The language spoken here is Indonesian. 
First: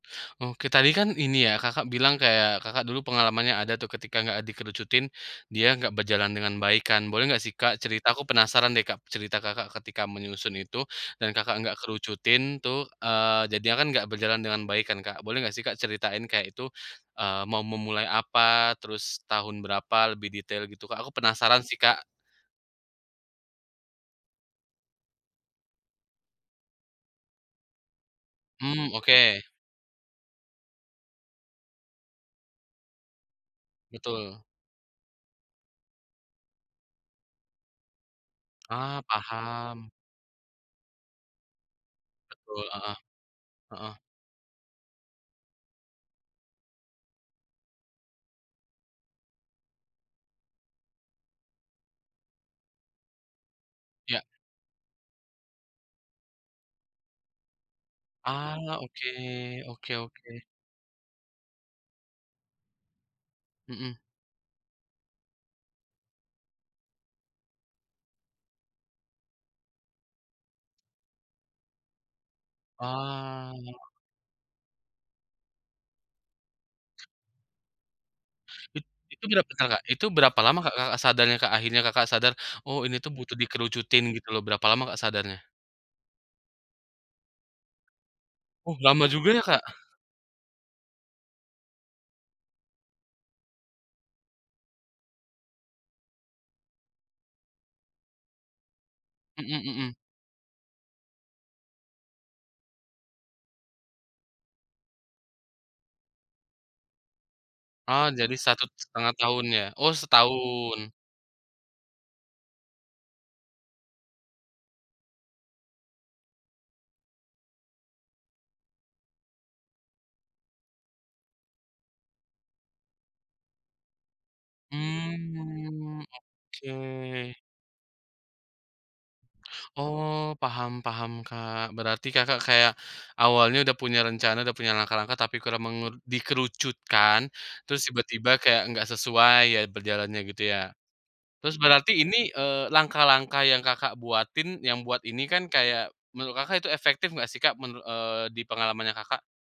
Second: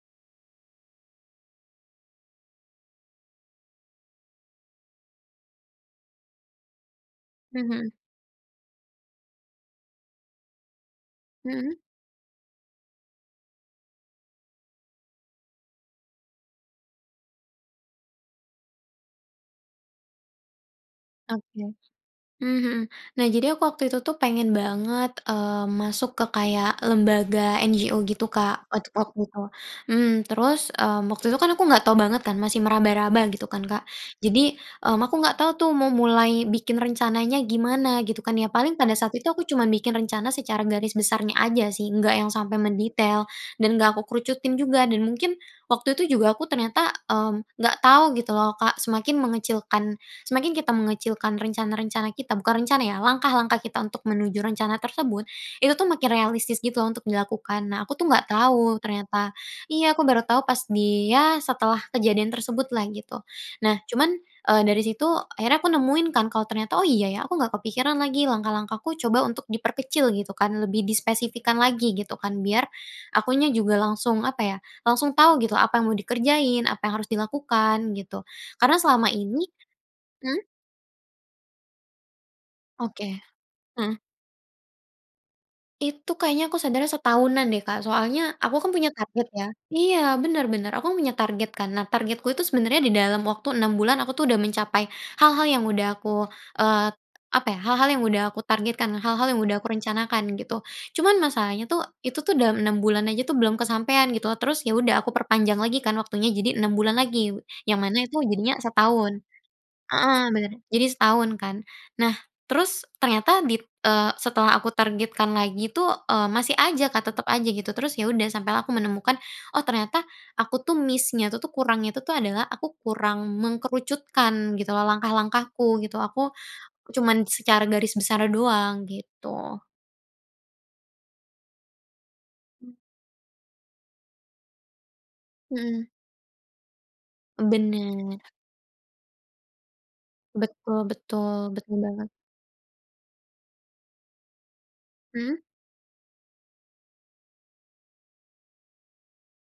Oke, tadi kan ini ya, Kakak, bilang kayak, Kakak, dulu pengalamannya ada tuh ketika nggak dikerucutin, dia nggak berjalan dengan baik kan, boleh nggak sih, Mmm, Kak, mhm. cerita, aku penasaran deh, Kak, cerita, Kakak, ketika menyusun itu dan, Kakak, Mhm. nggak kerucutin tuh, eee, jadinya kan nggak berjalan dengan baik kan, Kak, boleh nggak sih, Kak, ceritain kayak itu, eee, mau memulai apa, terus tahun berapa lebih detail gitu, Kak? Aku Oke. penasaran sih, Kak. Mmm mhm. Nah, jadi aku waktu itu tuh pengen banget, eee, masuk ke kayak lembaga NGO gitu, Kak, waktu Mmm. waktu itu, Oke mhm terus waktu itu kan aku nggak tahu banget kan, masih meraba-raba, gitu kan, Kak, Betul. jadi aku nggak tahu tuh mau mulai bikin rencananya gimana, gitu kan, ya. Paling pada Ah, saat itu aku cuman paham. bikin rencana secara garis besarnya aja sih, nggak yang sampai Betul, heeh. mendetail dan Heeh. nggak aku kerucutin juga dan mungkin waktu itu juga aku, mmm, ternyata nggak tahu, gitu loh, Kak, semakin mengecilkan semakin kita mengecilkan rencana-rencana kita, bukan rencana ya, langkah-langkah kita untuk Ya. menuju rencana tersebut, itu tuh makin realistis, gitu loh, untuk dilakukan. Nah, aku tuh nggak Ah, tahu oke ternyata. oke Iya, aku baru tahu oke. pas di ya setelah kejadian tersebut lah, gitu. Nah, Mhm. cuman, eee, dari situ akhirnya aku nemuin kan kalau ternyata, oh, iya, ya, aku nggak kepikiran lagi langkah-langkah, aku coba untuk diperkecil kan lebih dispesifikan lagi, gitu kan, biar akunya Ah. juga langsung, apa ya, langsung tahu gitu, apa yang mau dikerjain, apa yang harus dilakukan, gitu, karena It selama itu garis ini besar, Kak? Itu berapa mhm? lama, Kak, Kakak ,sadarnya, Kak, akhirnya, Kakak, sadar, "Oh, ini tuh Oke, butuh heeh. dikerucutin", gitu loh. Berapa lama, Kak, sadarnya? Itu kayaknya aku sadarnya setahunan deh, Kak, soalnya aku kan Oh, punya lama target, juga ya, ya. Kak. Iya, bener, bener, aku kan punya target kan. Nah, targetku itu sebenarnya di dalam waktu 6 bulan, aku tuh udah mencapai hal-hal yang udah aku, eee, apa ya, hal-hal yang udah aku targetkan, hal-hal yang udah Mhm aku mhm. rencanakan, gitu. Cuman masalahnya tuh, itu tuh dalam 6 bulan aja tuh, belum kesampaian, gitu. Terus, ya, udah, aku perpanjang lagi kan waktunya jadi 6 bulan lagi, yang mana Oh, itu jadi jadinya 1,5 setahun. tahun ya, oh, Heeh, bener. Jadi setahun. setahun kan, nah, terus ternyata di eee, setelah aku targetkan lagi tuh, masih aja, Kak, tetep aja gitu terus, ya udah, sampai aku menemukan, "Oh, ternyata aku tuh miss-nya itu tuh, kurang itu tuh adalah aku kurang mengerucutkan, gitu loh, langkah-langkahku, gitu. Mmm, Aku cuman oke. secara garis besar doang, gitu. Oh, paham paham, Kak. Berarti, Kakak, kayak awalnya udah punya rencana, udah punya langkah-langkah, tapi kurang Mhm. mengeru dikerucutkan, terus Bener. tiba-tiba kayak nggak sesuai ya berjalannya, gitu ya? Betul betul Terus betul berarti banget. ini, eee, langkah-langkah yang, Kakak, buatin, yang buat ini Mhm? kan kayak, menurut, Kakak, itu efektif enggak sih, Kak? Menur eee, di pengalamannya, Kakak?